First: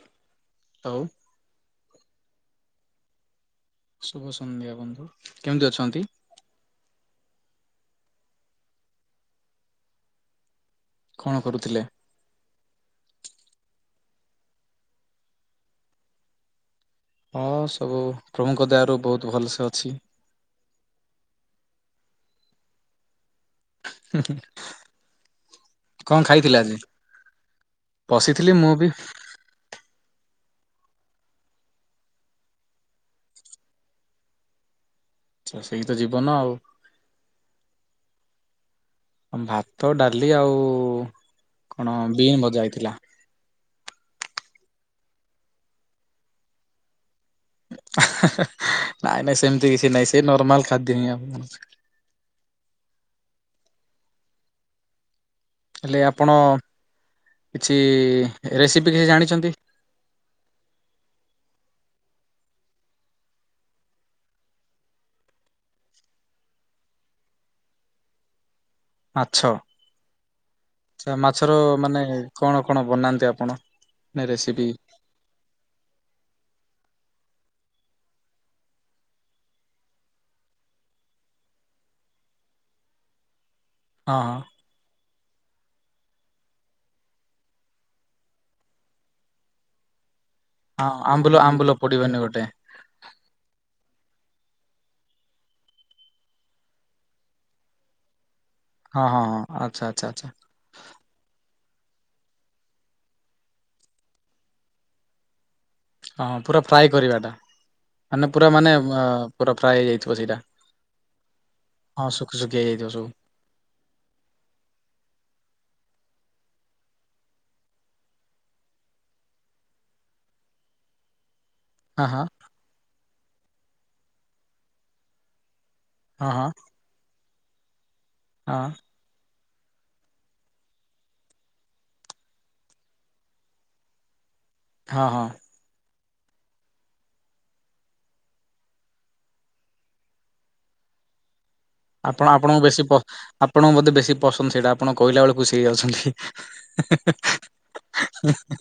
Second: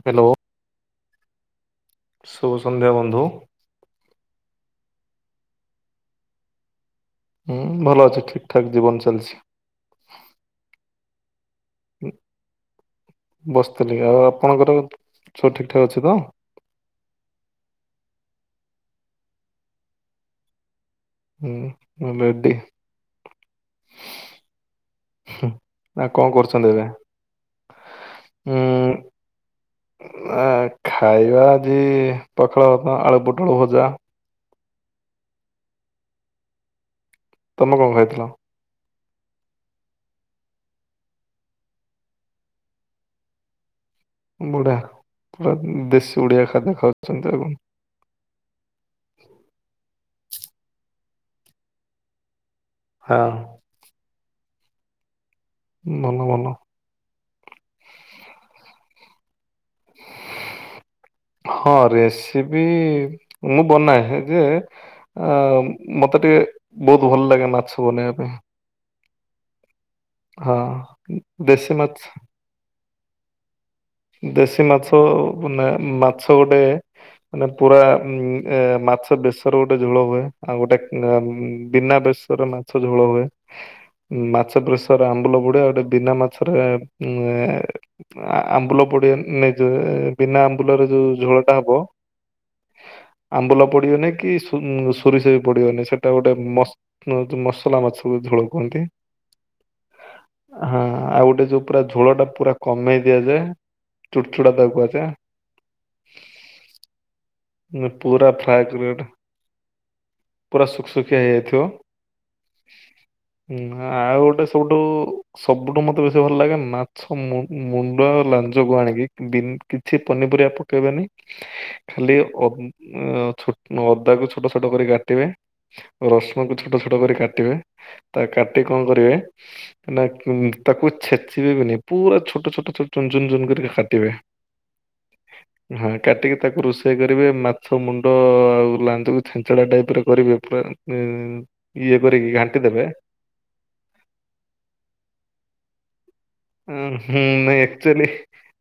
Hello ହଉ ଶୁଭ ସନ୍ଧ୍ୟା ବନ୍ଧୁ। ଶୁଭ ସନ୍ଧ୍ୟା ବନ୍ଧୁ କେମିତି ଅଛନ୍ତି? ହୁଁ ଭଲ ଅଛି ଠିକ ଠାକ ଜୀବନ ଚାଲିଛି। କଣ କରୁଥିଲେ? ଉଁ ବସିଥିଲି ଆଉ ଆପଣଙ୍କର ସବୁ ଠିକଠାକ୍ ଅଛି ତ? ହଁ ସବୁ ପ୍ରଭୁଙ୍କ ଦୟା ରୁ ବହୁତ ଭଲସେ ଅଛି। ହୁଁ ଭଲ ରେଡି। ହୁଁ ଆଉ କଣ ଖାଇଥିଲେ ଆଜି? କରୁଛନ୍ତି ଏବେ? ବସିଥିଲି ଉଁ ମୁଁ ବି। ଆ ଖାଇବା ଆଜି ପଖାଳ ଭାତ, ଆଳୁ ପୋଟଳ ଭଜା। ଆଚ୍ଛା ସେଇି ତ ଜୀବନ ଆଉ। ତମେ କଣ ଖାଇଥିଲ? ଭାତ ଡାଲି ଆଉ କଣ ବିନ୍ ଭଜା ହେଇଥିଲା। ବଢିଆ ପୁରା ଦେଶୀ ଓଡିଆ ଖାଦ୍ୟ ଖାଉଛନ୍ତି ଆଉ କଣ। ନାଇଁ ନାଇଁ ସେମିତି କିଛି ନାଇଁ ସେ ନର୍ମାଲ ଖାଦ୍ୟ ହିଁ ଆମେ ଖାଉଚୁ। ହଁ। ହେଲେ ଭଲ ଆପଣ ଭଲ। କିଛି ରେସିପି କିଛି ଜାଣିଛନ୍ତି? [inaudible] ହଁ ରେସିପି ମୁଁ ବନାଏ ଯେ ଆଉ ମତେ ଟିକେ ବହୁତ ଭଲ ଲାଗେ ମାଛ ବନେଇବା ପାଇଁ। ମାଛ, ହଁ ଆଛା ମାଛର ଦେଶୀ ମାଛ ମାନେ କଣ କଣ ବନାନ୍ତି ଆପଣ? ନା ରେସିପି? ଦେଶୀ ମାଛ ବନାଏ ମାଛ ଗୋଟେ ମାନେ ପୁରା ଉଁ ଆ ମାଛ ବେଶର ଗୋଟେ ଝୋଳ ହୁଏ ଆଉ ଗୋଟେ [unintelligible] ବିନା ବେଶ୍ ରେ ମାଛ ଝୋଳ ହୁଏ। ହଁ ଉଁ ହଁ ମାଛ ବେସରରେ ଆମ୍ବୁଲ ପଡେ ଆଉ ଗୋଟେ ବିନା ମାଛରେ ଉଁ [unintelligible] ଆମ୍ବୁଲ ପଡେ ମେଜରେ ବିନା ଆମ୍ବୁଲରେ ହଁ ଯୋଉ ଆମ୍ବୁଲ ଝୋଳଟା ଆମ୍ବୁଲ ହବ ପଡିବନି ଗୋଟେ ଆମ୍ବୁଲ ପଡ଼ିବନି କି ସୋ ଉଁ ସୋରିଷ ବି ପଡ଼ିବନି ସେଇଟା ଗୋଟେ ମସ୍ ସିଏ ହଉଛି ମସଲା ମାଛର ଝୋଳ। କୁହନ୍ତି। ହଁ ହଁ ହଁ ଆଚ୍ଛା ଆଛା ଆଛା। ହଁ ଆଉ ଗୋଟେ ଯୋଉ ପୁରା ଝୋଳ ଟା ପୁରା କମେଇ ଦିଆଯାଏ। ଚୁଟ ଚୁଡା ତାହାକୁ କୁହାଯାଏ। ହଁଁ ପୁରା ଫ୍ରାଏ କରିବାଟା। ମାନେ ପୁରା ଫ୍ରାଏ ମାନେ କରିବାଟା ପୁରା ଫ୍ରାଏ ହେଇଯାଇଥିବ ସେଇଟା। ପୁରା ସୁଖସୁଖିଆ ହେଇଯାଇଥିବ। ହଁ ସୁକୁ ସୁକିଆ ହେଇ ଯାଇଥିବ ସବୁ। ହୁଁ ଆଉ ଗୋଟେ ସବୁଠୁ ସବୁଠୁ ମତେ ବେଶୀ ଭଲ ଲାଗେ ମାଛ ମୁ ମୁଣ୍ଡ ଆଉ ଲା ଯୋଗୁ ଆଣିକି ବି କିଛି ପନିପରିବା ପକେଇବେନି ହଁ ଖାଲି ହଁ ଅ ଛୋ ଅଦାକୁ ଛୋଟ ଛୋଟ କରି କାଟିବେ। ହଁ ହଁ ରସୁଣକୁ ଛୋଟ ଛୋଟ କରି କାଟିବେ। ତା ହଁ କାଟି କଣ କରିବେ। ନା କି ଛେଚିବେ ବି ନାହିଁ ପୁରା ଛୋଟ ଛୋଟ ଛୋଟ ଚୁନୁ ଚୁନୁ କରି କାଟିବେ। ହଁ ହଁ। ହଁ କାଟିକି ତାକୁ ରୋଷେଇ କରିବେ ମାଛ ମୁଣ୍ଡ ଆଉ ଲାଞ୍ଜକୁ ଛେଞ୍ଚଡା ଟାଇପ ରେ କରିବେ ପୁରା ଉଁ ଇଏ କରିକି ଘାଣ୍ଟି ଦେବେ ଆପଣଙ୍କ ବୋଧେ ବେଶୀ ପସନ୍ଦ ସେଇଟା ଆପଣ କହିଲା ବେଳୁ ଖୁସି ହେଇ ଯାଉଛନ୍ତି। ଅଁ ହୁଁ ନାଇଁ ଏକ୍ଚଲି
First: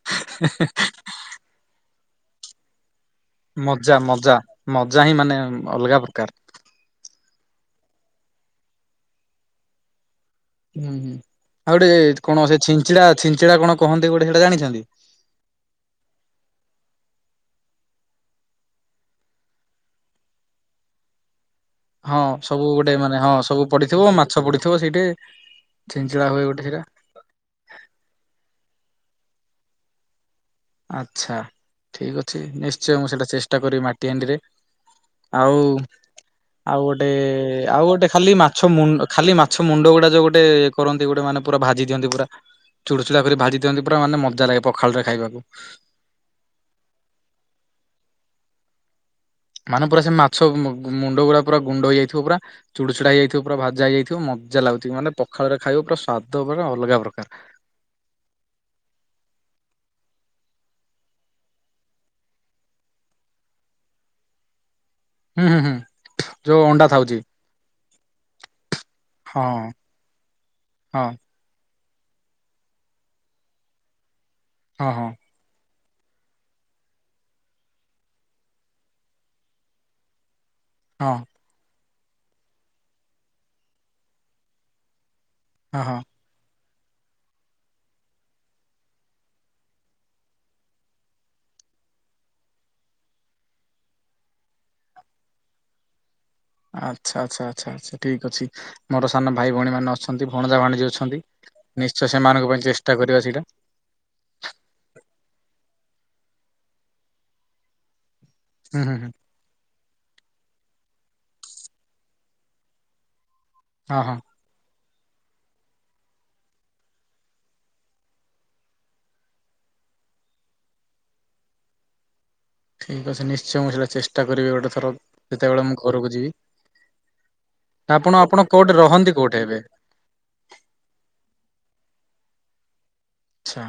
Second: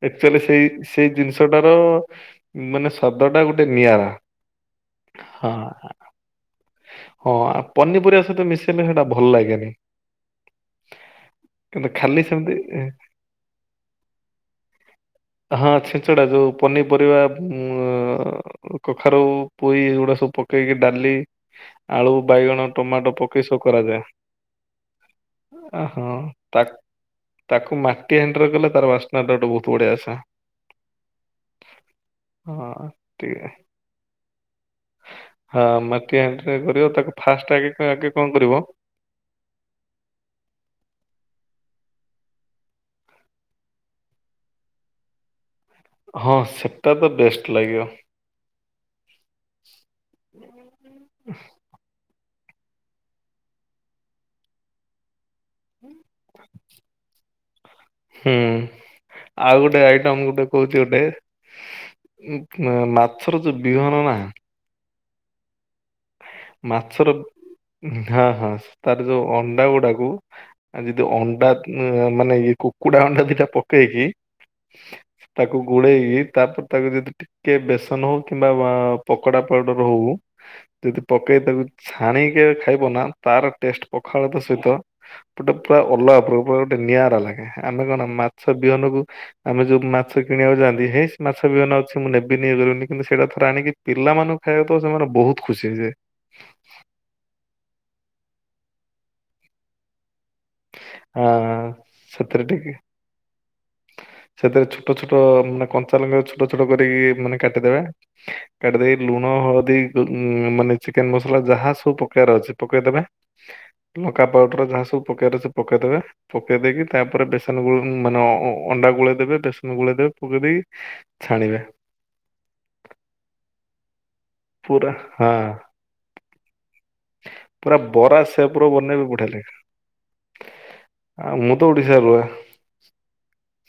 ଏକ୍ଚଲି ସେଇ ସେଇ ଜିନିଷ ସେଟାର ମାନେ ସ ଶବ୍ଦ ଟା ଗୋଟେ ମଜା ନିଆରା ମଜା ମଜା ହିଁ ମାନେ ହଁ ହଁ। ଅଲଗା ପ୍ରକାର ହଁ ପନିପରିବା ସହିତ ମିଶିଲେ ସେଇଟା ଭଲ ଲାଗେନି। ହୁଁ ହୁଁ ଆଉ କିନ୍ତୁ ଖାଲି ଗୋଟେ କଣ ସେମିତି ସେ ଛିଞ୍ଚିଡା ଛିଞ୍ଚିଡା କଣ କହନ୍ତି ଗୋଟେ ସେଇଟା ଜାଣିଛନ୍ତି? ହଁ ଛିଞ୍ଚଡ଼ା ଯୋଉ ପନିପରିବା ବୁ ଅ କ କଖାରୁ ପୋଇ ଏଗୁଡା ସବୁ ପକେଇକି ଡାଲି ଆଳୁ ହଁ ସବୁ ବାଇଗଣ ଗୋଟେ ଟମାଟୋ ମାନେ ହଁ ପକେଇ ସବୁ ପଡିଥିବ କରାଯାଏ। ମାଛ ପଡିଥିବ ସେଇଠି ଅହଁ ଛିଞ୍ଚିଡା ହୁଏ ଗୋଟେ ତାକୁ ସେଇଟା ତାକୁ ମାଟି ହାଣ୍ଡିରେ କଲେ ତାର ବାସ୍ନା ଗୋଟେ ବହୁତ ବଢିଆ ଆସେ। ଆଚ୍ଛା ଠିକ ଅଛି ହଁ। ନିଶ୍ଚୟ ମୁଁ ସେଇଟା ଟିକେ ଚେଷ୍ଟା କରିବି ମାଟି ହାଣ୍ଡିରେ ଆଉ ହଁ ମାଟି ହାଣ୍ଡିରେ ଆଉ କରିବ ଗୋଟେ ତାକୁ ଫାଷ୍ଟ ଆଗେ ଆଉ ଆଗେ ଗୋଟେ କଣ ଖାଲି କରିବ ମାଛ ମୁ ଅ ଖାଲି ମାଛ ମୁଣ୍ଡ ଗୁଡା ଯୋଉ ଗୋଟେ କରନ୍ତି ଗୋଟେ ମାନେ ପୁରା ଭାଜି ଦିଅନ୍ତି ପୁରା। ଚୁଡୁଚୁଡ଼ା କରି ଭାଜି ଦିଅନ୍ତି ପୁରା ମାନେ ମଜା ଲାଗେ ପଖାଳରେ ଖାଇବାକୁ। ହଁ ସେଟା ତ ବେଷ୍ଟ ଲାଗିବ। ମାନେ ପୁରା ସେ ମାଛ ମୁ ଗୁ ମୁଣ୍ଡ ପୁରା ଗୁଣ୍ଡ ହେଇଯାଇଥିବ ପୁରା। ଚୁଡୁଚୁଡା ହେଇଯାଇଥିବ ପୁରା ଭାଜା ହେଇଯାଇଥିବ ମଜା ଲାଗୁଥିବ ମାନେ ପଖାଳରେ ଖାଇବ ପୁରା ସ୍ଵାଦ ପୁରା ଅଲଗା ପ୍ରକାର। ହୁଁ ଆଉ ଗୋଟେ ଆଇଟମ ଗୋଟେ କହୁଛି ଗୋଟେ। ଉଁ ମାଛର ଯୋଉ ବିହନ ନା ହୁଁ ହୁଁ ହୁଁ। ଯୋଉ ଅଣ୍ଡା ମାଛର, ଥାଉଛି ହଁ, ହଁ! ତାର ଯୋଉ ହଁ ଅଣ୍ଡା ଗୁଡାକୁ, ଆଉ ହଁ ଯଦି ଅଣ୍ଡା ଉ ମାନେ, ଏ କୁକୁଡ଼ା ଅଣ୍ଡା ଦିଟା ପକେଇକି ହଁ, ହଁ। ତାକୁ ଗୋଳେଇକି, ତାପରେ ତାକୁ ଯଦି କି ବେସନ ହଉ, କିମ୍ବା ପକୋଡା ପାଉଡର ହଉ ଯଦି ହଁ ପକାଇ ତାକୁ ଛାଣିକି ଖାଇବ ନା, ତାର ଟେଷ୍ଟେ ପଖାଳ ଭାତ ସହିତ ଗୋଟେ ପୁରା ହଁ ହଁ। ଅଲଗା, ପୁରା ଗୋଟେ ନିଆରା ଲାଗେ, ଆମେ କଣ ମାଛ ବିହନକୁ ଆମେ ଯୋଉ ମାଛ କିଣିବାକୁ ଯାଆନ୍ତି, ହେଇ ମାଛ ବିହନ ଅଛି ମୁଁ ନେବିନି ଇଏ କରିବିନି, କିନ୍ତୁ ସେଇଟା ଥରେ ଆଣିକି ପିଲାମାନଙ୍କୁ ଖାଇବାକୁ ଦବ, ସେମାନେ ବହୁତ୍ ଖୁସି ହେଇଯିବେ। ଆଚ୍ଛା, ଆଚ୍ଛା, ଆଚ୍ଛା, ଆଚ୍ଛା, ଠିକ୍ ଅଛି, ମୋର ସାନ ଭାଇ ଭଉଣୀ ମାନେ ଅଛନ୍ତି ଭଣଜା ଭାଣିଜି ଅଛନ୍ତି ଆଁ ନିଶ୍ଚୟ, ସେଥିରେ ସେମାନଙ୍କ ପାଇଁ ଟିକେ ଚେଷ୍ଟା କରିବା ସେଇଟା। ସେଥିରେ ଛୋଟ ଛୋଟ ମାନେ କଞ୍ଚା ଲଙ୍କ ଛୋଟ ଛୋଟ କରିକି ମାନେ କାଟିଦେବେ ହୁଁ ହୁଁ କାଟିଦେଇକି ହୁଁ ଲୁଣ ହଳଦୀ ମାନେ ଚିକେନ ମସଲା ଯାହା ସବୁ ପକେଇବାର ଅଛି ପକେଇଦେବେ ହଁ ହଁ। ଲଙ୍କା ପାଉର ଯାହା ସବୁ ପକେଇବ ପକେଇଦବେ ପକେଇ ଦେଇକି ତାପରେ ବେସନ ଗୁ ମାନେ [inaudible] ଅଣ୍ଡା ଗୋଳେଇ ଦେବେ, ବେସନ ଗୋଳେଇ ଦେବେ, ପକେଇ ଦେଇେ ଛାଣିବେ। ଠିକ୍ ଅଛି, ନିଶ୍ଚୟ ମୁଁ ସେଇଟା ଚେଷ୍ଟା କରିବି ଗୋଟେ ଥର, ପୁରା ହଁ ଯେତେବେଳେ ମୁଁ ଘରକୁ ଯିବି। ପୁରା ବରା ଆପଣ, ଆପଣ, କୋଉଠି ରହନ୍ତି, କୋଉଠି ଏବେ। ଆ, ମୁଁ ତ, ଓଡିଶା ରେ ରହେ। ଆଚ୍ଛା।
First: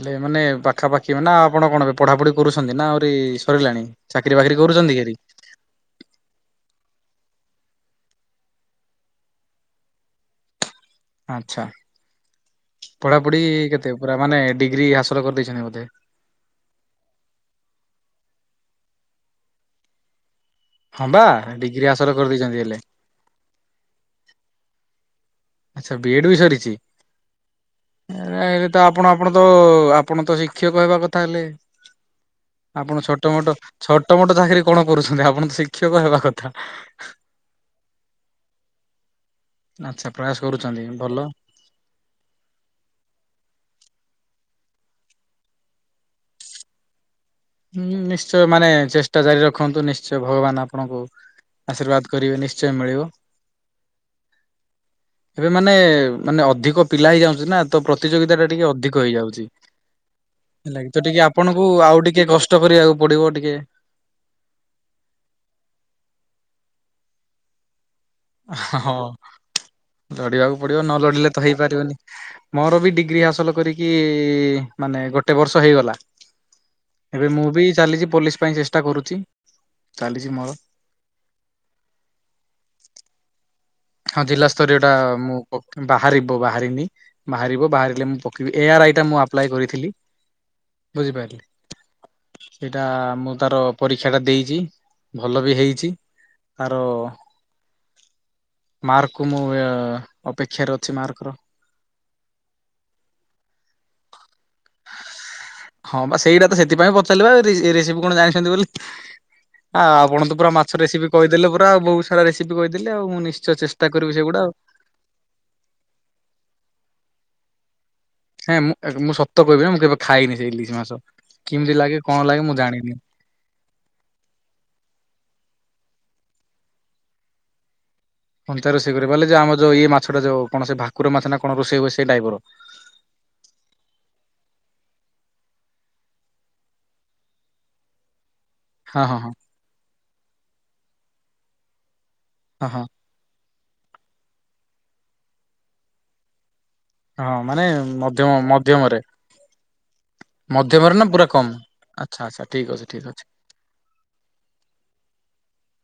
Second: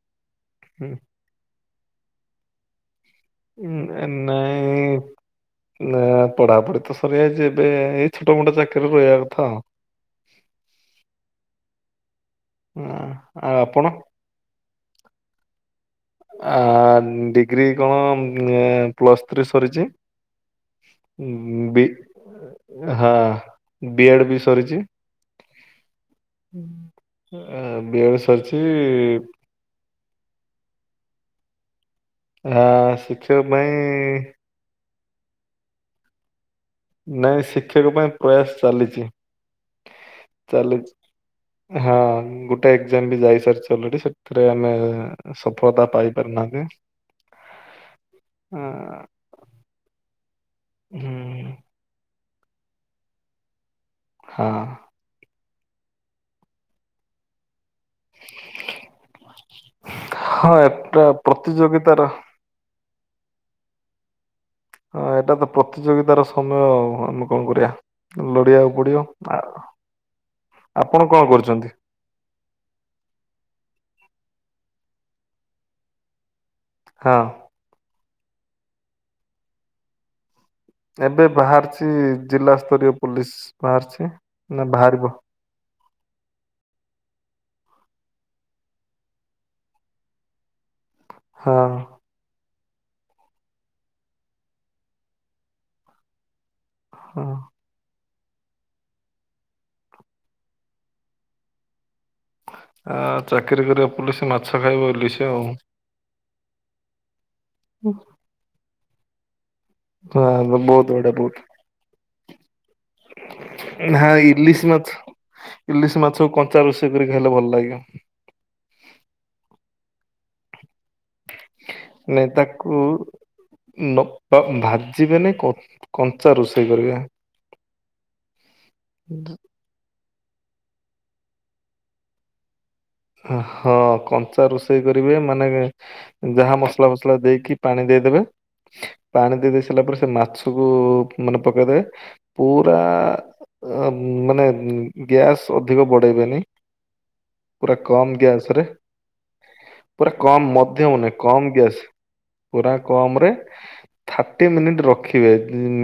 ହେଲେ ମାନେ ହୁଁ। ପାଖାପାଖି ନା ଆପଣ କଣ ଏବେ ପଢ଼ାପଢ଼ି କରୁଛନ୍ତି, ନା ଆହୁରି ସରିଲାଣି, ଉଁ ଚାକିରି ବାକିରି କରୁଛନ୍ତି ନାଇଁ କି ହେରି। ନା ପଢାପଢି ତ ସରିଯାଇଛି, ଏବେ ଏଇ ଛୋଟ ମୋଟ ଚାକିରିରେ ରହିବା କଥାଉ ଆଚ୍ଛା, ଆଁ ପଢାପଢି ଆଉ ଆପଣ? କେତେ ପୁରା, ମାନେ ଡିଗ୍ରୀ ହାସଲ କରିଦେଇଛନ୍ତି ବୋଧେ। ଆ ଡିଗ୍ରୀ କଣ ପ୍ଲସ୍ ଥ୍ରୀ ସରିଛି। ହଁ ବା ଡିଗ୍ରୀ ହାସଲ କରିଦେଇଛନ୍ତି ହେଲେ ହଁ, ବିଏଡ୍ ବି ସରିଛି। ଆଚ୍ଛା, ବିଏଡ୍ ବି ସରିଛି, ବି ଏଡ୍ ସରିଛି ଏବେ ତ ଆପଣ, ଆପଣ ତ ଆପଣ ତ ଶିକ୍ଷକ ହେବା କଥା ହେଲେ ଆ ଆପଣ ଛୋଟ ଶିକ୍ଷକ ମୋଟ ପାଇଁ ଛୋଟ ମୋଟ ଚାକିରି କଣ କରୁଛନ୍ତି ଆପଣ ତ ଶିକ୍ଷକ ହେବା କଥା। ନାଇଁ ଶିକ୍ଷକ ପାଇଁ ପ୍ରୟାସ ଚାଲିଛି। ଆଚ୍ଛା ପ୍ରୟାସ ଚାଲି କରୁଛନ୍ତି ଭଲ। ହଁ ଗୋଟେ ଏକ୍ଜାମ ବି ଯାଇ ସାରିଚି ଅଲରେଡି ସେଥିରେ ଆମେ ସଫଳତା ପାଇପାରନାହାନ୍ତି। ହୁଁ ନିଶ୍ଚୟ ମାନେ ଚେଷ୍ଟା ଜାରି ରଖନ୍ତୁ ନିଶ୍ଚୟ ଭଗବାନ ଆପଣଙ୍କୁ ହୁଁ ଆଶୀର୍ବାଦ କରିବେ ନିଶ୍ଚୟ ମିଳିବ। ହଁ। ଏବେ ମାନେ ମାନେ ଅଧିକ ପିଲା ହେଇଯାଉଛନ୍ତି ନା। ତ ପ୍ରତିଯୋଗିତା ଟା ଟିକେ ଅଧିକ ହେଇଯାଉଛି ହଁ ହେଲାକି ତ ଏଟା ଟିକେ ଆପଣଙ୍କୁ ଆଉ ପ୍ରତିଯୋଗିତାର ଟିକେ କଷ୍ଟ କରିବାକୁ ପଡିବ ଟିକେ। ହଁ ଏଟା ତ ପ୍ରତିଯୋଗିତାର ସମୟ ଆଉ ଆମେ କଣ କରିବା। ଲଢିବାକୁ ହଁ ପଡିିବ। ଆ ଲଢିବାକୁ ପଡିବ ନ ଆପଣ ଲଢିଲେ କଣ ତ କରୁଛନ୍ତି? ହେଇପାରିବନି। ମୋର ବି ଡିଗ୍ରୀ ହାସଲ କରିକି ମାନେ ଗୋଟେ ବର୍ଷ ହେଇଗଲା। ହଁ ଏବେ ମୁଁ ବି ଚାଲିଛି ପୋଲିସ ପାଇଁ ଚେଷ୍ଟା କରୁଛି ଚାଲିଛି ମୋର। ଏବେ ବାହାରିଛି ଜିଲ୍ଲା ସ୍ତରୀୟ ପୋଲିସ ବାହାରିଛି। ହଁ ନା ଜିଲ୍ଲାସ୍ତରୀୟଟା ବାହାରିବ ମୁଁ ପକ ବାହାରିବ ବାହାରିନି ବାହାରିବ ବାହାରିଲେ ମୁଁ ପକେଇବି। ଏ ଆର୍ ଆଇ ଟା ମୁଁ ଆପ୍ଲାଏ କରିଥିଲି। ବୁଝିପାରିଲି। ହଁ। ସେଇଟା ମୁଁ ତାର ପରୀକ୍ଷା ଟା ଦେଇଛି ଭଲ ବି ହେଇଛି। ଆର। ହଁ। ମାର୍କକୁ ମୁଁ ଅପେକ୍ଷାରେ ଅଛି ମାର୍କର। ଆ ଚାକିରି କରିବ ପୋଲିସ ମାଛ ଖାଇବ ଇଲିସି ଆଉ। ହଁ ବା ସେଇଟା ତ ସେଥିପାଇଁ ପଚାରିଲିବା ରେସିପି କଣ ଜାଣିଛନ୍ତି ବୋଲି? ଆଉ ଆପଣ ତ ପୁରା ହଁ ମାଛ ବହୁତ ରେସିପି ବଢିଆ ବହୁତ। କହିଦେଲେ ପୁରା ବହୁତ ସାରା ରେସିପି କହିଦେ ଆଉ ମୁଁ ନିଶ୍ଚ ନା ଇଲିଶ ମାଛ ଇଲିଶ ମାଛ କଞ୍ଚା ରୋଷେଇ କରି ଖାଇଲେ ଭଲ ଲାଗେ। ହେଁ ମୁଁ ମୁଁ ସତ କହିବି ମୁଁ କେବେ ଖାଇନି ସେଇ ଇଲିଶି ମାସ କେମିତି ଲାଗେ କଣ ଲାଗେ ମୁଁ ଜାଣିନି। ବ ବ ଭାଜିବେନି କଞ୍ଚା ରୋଷେଇ କରିବେ। କଞ୍ଚା ରୋଷେଇ କରିପାରଲେ ଯେ ଆମ ଯଉ ଇଏ ମାଛଟା ଯୋଉ କଣସି ଭାକୁର ମାଛ ନା କଣ ରୋଷେଇ ହୁଏ ସେଇ ଟାଇପର। ହଁ କଞ୍ଚା ରୋଷେଇ କରିବେ ମାନେ ଯାହା ମସଲା ଫସଲା ଦେଇକି ପାଣି ଦେଇଦେବେ ହଁ ହଁ ପାଣି ଦେଇ ଦେଇ ସାରିଲା ପରେ ସେ ମାଛକୁ ମାନେ ପକେଇଦେବେ। ହଁ ପୁରା ହଁ ମାନେ ଗ୍ୟାସ୍ ଅଧିକ ବଢ଼େଇବେନି। ହଁ ମାନେ ମଧ୍ୟମ ରେ ମଧ୍ୟମରେ। ପୁରା କମ୍ ମଧ୍ୟମରେ ମଧ୍ୟମ ନା ନାହିଁ ପୁରା କମ୍ ଗ୍ୟାସ୍ ଆଚ୍ଛା ଆଚ୍ଛା ଠିକ୍ ପୁରା ଅଛି ଠିକ୍ ଅଛି କମ୍ରରେ ଥାର୍ଟି ମିନିଟ ରଖିବେ।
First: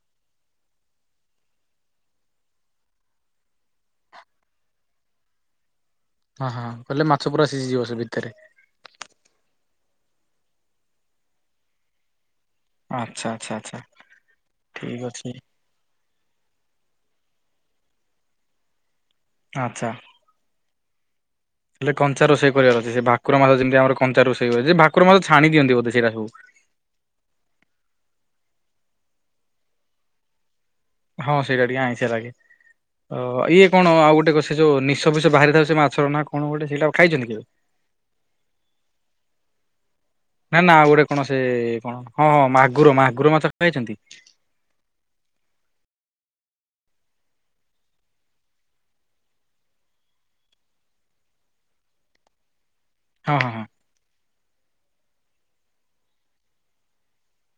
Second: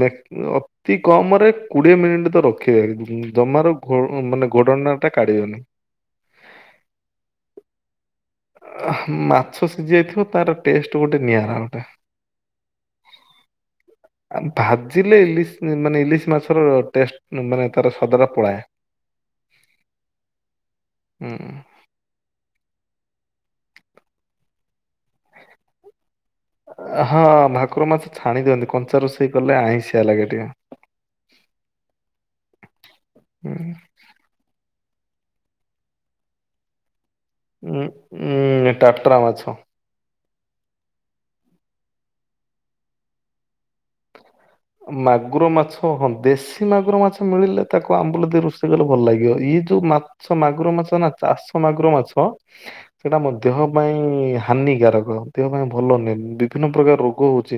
ମା ଅଫ୍ ତି କମ ରେ କୋଡିଏ ମିନିଟ୍ ତ ରଖିବେ। ଜମାରୁ ଘୋ ମାନେ ଘୋଡଣାଟା କାଢିବେନି। ହଁ ହଁ କହିଲେ ମାଛ ପୁରା ଶିଝିଯିବ ସେ ଭିତରେ। ମାଛ ସିଝି ଯାଇଥିବ ତାର ଟେଷ୍ଟ ଗୋଟେ ନିଆରା ଗୋଟେ। ଆଚ୍ଛା ଆଚ୍ଛା ଆଚ୍ଛା ଆଉ ଠିକ ଭାଜିଲେ ଅଛି। ଇଲିଶ ମାନେ ଇଲିଶ ମାଛର ଟେଷ୍ଟ ମାନେ ତାର ସ୍ୱାଦଟା ପଳାଏ। ଆଚ୍ଛା। ହଁଁ। ହେଲେ କଞ୍ଚା ରୋଷେଇ କରିବାର ଅଛି। ସେ ଭାକୁର ମାସ ଯେମିତି ଆମ କଞ୍ଚା ରୋଷେଇ ହୁଏ। ସେ ଭାକୁର ମାଛ ଛାଣି ଦିଅନ୍ତି ବୋଧେ ସେଇରାକୁ। ହଁ ଭାକୁର ମାଛ ଛାଣି ଦିଅନ୍ତି କଞ୍ଚା ରୋଷେଇ କଲେ ଆଇଁସିିଆ ଲାଗେ ଟିକେ। ହଁ ସେଇଟା ଟିକେ ଆଇଁସିଆ ଲାଗେ। ତ ଉଁ ଇଏ କଣ ଆଉ ଗୋଟେ କ ସେ ଯୋଉ ନିଶ ଫିଷ ବାହାରିଥାଉ ସେ ମାଛର ନା କଣ ଗୋଟେ ସେଇଟା ଖାଇଛନ୍ତି କେବେ। ଉ ଉଁ ଟାଟ୍ରା ମାଛ। ନା ନା ଆଉ ଗୋଟେ କଣ ସେ କଣ ହଁ ହଁ ମାଗୁର ମାଗୁର ମାଛ ଖାଇଛନ୍ତି? ମାଗୁର ମାଛ ହଁ ଦେଶୀ ମାଗୁର ମାଛ ମିଳିଲେ ତାକୁ ଆମ୍ବୁଲ ଦେଇ ରୋଷେଇ କଲେ ଭଲ ଲାଗିବ। ଇଏ ଯୋଉ ମା ଚା ମାଗୁର ମାଛ ନା ଚାଷ ମାଗୁର ମାଛ ସେଟା ହଁ ମଧ୍ୟ ହଁ ହଁ ପାଇଁ ହାନିକାରକ ଦେହ ପାଇଁ ଭଲ ନୁହେଁ ବିଭିନ୍ନ ପ୍ରକାର ରୋଗ ହଉଛି।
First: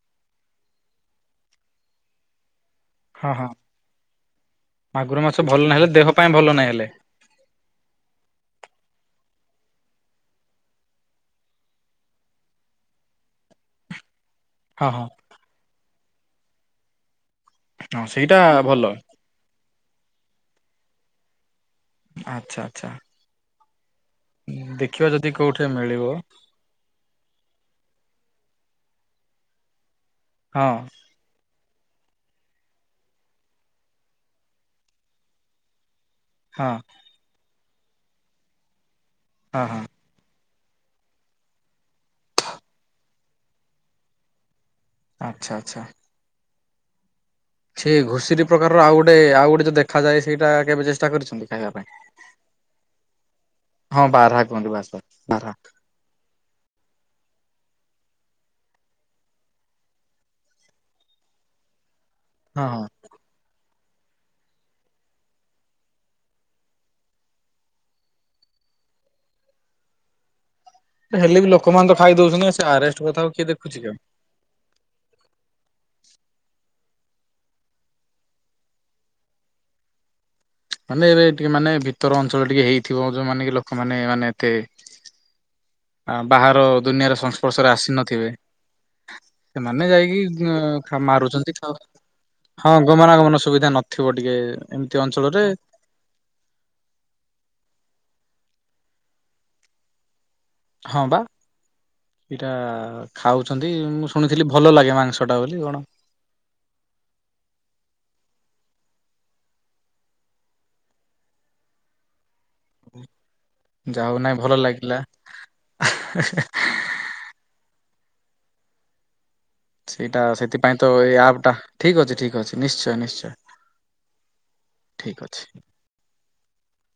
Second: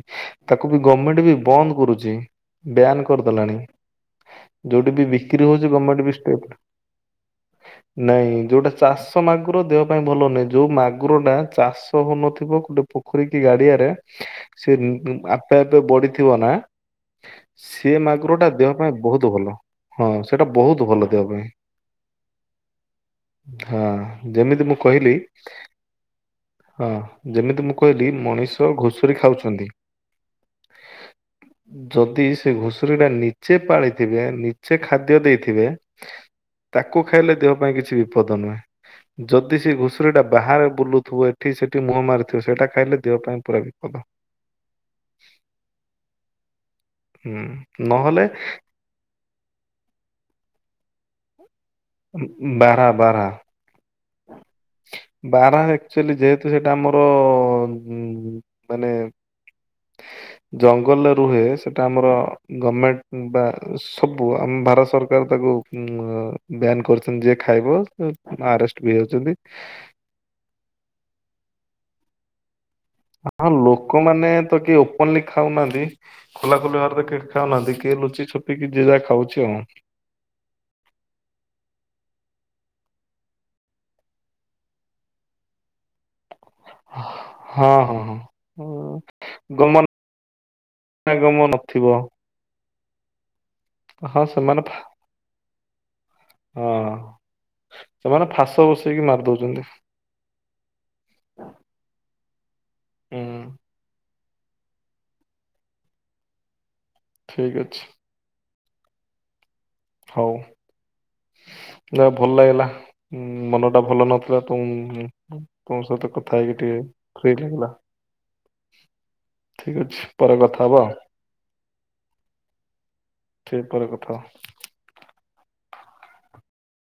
ତାକୁ ବି ଗମେଣ୍ଟ ବି ବନ୍ଦ କରୁଛି। ବ୍ୟାନ ହଁ ହଁ କରିଦେଲାଣି ଯୋଉଠି ବି ମାଗୁର ମାଛ ବିକ୍ରି ଭଲ ହଉଛି ନାହିଁ ହେଲେ ଗମେଣ୍ଟ ଦେହ ପାଇଁ ଭଲ ବିସ୍କୁଟ। ନାହିଁ ହେଲେ। ହ [inaudible] ନାଇଁ ଯୋଉଟା ଚାଷ ମାଗୁର ଦେହ ପାଇଁ ଭଲ ନାହିଁ ଯୋଉ ମାଗୁର ଟା ଚାଷ ହୋଉନଥିବ ଗୋଟେ ପୋଖରୀ କି ଗାଡିଆରେ ସେ ହଁ ହଁ ଆପେ ଆପେ ବଢିଥିବ ନା ସେ ହଁ ମାଗୁର ସେଇଟା ଟା ଦେହ ଭଲ ପାଇଁ ବହୁତ ଭଲ ହଁ ସେଟା ବହୁତ ଭଲ ଦେହ ପାଇଁ। ଆଚ୍ଛା ଆଚ୍ଛା। ହଁ ଯେମିତି ମୁଁ ଦେଖିବା କହିଲି ଯଦି କୋଉଠି ମିଳିବ ହଁ ଯେମିତି ମୁଁ କହିଲି ମଣିଷ ଘୁଷୁରୀ ଖାଉଛନ୍ତି। ହଁ। ଯଦି ସେ ଘୁଷୁରୀ ଟା ନିଜେ ପାଳିଥିବେ ନିଜେ ଖାଦ୍ୟ ଦେଇଥିବେ। ହଁ ତାକୁ ଖାଇଲେ ଦେହ ପାଇଁ କିଛି ବିପଦ ନୁହେଁ। ଯଦି ହଁ ସେ ହଁ ଘୁଷ ଶୁରୀଟା ବାହାରେ ବୁଲୁଥିବ ଏଠି ସେଠି ମୁହଁ ମାରୁଥିବ ସେଟା ଖାଇଲେ ଦେହ ପାଇଁ ପୁରା ବିପଦ। ଆଛା ଆଛା। ହୁଁ। ସେ ନହେଲେ ଘୁଷୀରି ପ୍ରକାରର ଆଉ ଗୋଟେ ଆଉ ଗୋଟେ ଯୋଉ ଦେଖାଯାଏ ସେଇଟା କେବେ ଚେଷ୍ଟା କରିଛନ୍ତି ଖାଇବା ପାଇଁ? ବାରାହା ବାରାହା। ହଁ ବାରହା କୁହନ୍ତି ବାସ ବାସ ବାରା ବାରହା। ଆକ୍ଚୁଆଲି ଯେହେତୁ ସେଇଟା ଆମର ମାନେ ଜଙ୍ଗଲରେ ରୁହେ ସେଟା ଆମର ହଁ ହଁ। ଗମେଣ୍ଟ ବା ସବୁ ଆମ ଭାରତ ସରକାର ତାକୁ ବ୍ୟାନ କରିଛନ୍ତି ଯିଏ ଖାଇବ ଆରେଷ୍ଟ ବି ହେ। ହେଲେ ବି ଲୋକମାନେ ତ ଖାଇ ଦଉଛନ୍ତି ସେ ଆରେଷ୍ଟ୍ ହଁ ଲୋକମାନେେ ତ କିଏ ଓପୋନଲି ଖାଉନାହାନ୍ତି। ଖୋଲା ଖୋଲି ଭାବରେ ଖାଉନାହାନ୍ତି। କିଏ ଲୁଚି ଛପିକି ଯିଏ ଯାହା ଖାଉଛି ଆଉ। ମାନେ ଏବେ ଟିକେ ମାନେ ଭିତର ଅଞ୍ଚଳ ଟିକେ ହେଇଥିବ ଯୋଉମାନେ କି ଲୋକମାନେେ ମାନେ ଏତେ ବାହାର ଦୁନିଆର ସଂସ୍ପର୍ଶରେ ହଁ ଆସି ହଁ ନଥିବେ। ହଁ ସେମାନେ ଗମନା ଯାଇକି ଗମ ମାରୁଛନ୍ତି ନଥିବ ହଁ ଗମନାଗମନ ସୁବିଧା ନ ହଁ ସେମାନେ ଫା ହଁ ସେମାନେ ଫାସ ବସେଇକି ମାରିଦଉଛନ୍ତି। ହଁ ବା ସେଇଟା ହୁଁ ଖାଉଛନ୍ତି। ମୁଁ ଶୁଣିଥିଲି ଭଲ ଲାଗେ ମାଂସଟା ବୋଲି କଣ। ଠିକ୍ ଅଛି। ହଉ ଯା ହଉ ଭଲ ଲାଗିଲା। ଉଁ ମନ ଟା ଭଲ ଯାହା ହଉ ନାଇଁ ନଥିଲା ଭଲ ତ ଲାଗିଲା ତୁମ ସହିତ କଥା ହେଇକି ଟିକେ ଠିକ୍ ହେଇଗଲା। ସେଇଟା ସେଥିପାଇଁ ତ ଏଇ ଆପ୍ ଟା ଠିକ୍ ଅଛି ଠିକ୍ ଅଛି ନିଶ୍ଚୟ ନିଶ୍ଚୟ। ଖେ ପରେ କଥା ଠିକ୍ ଅଛି।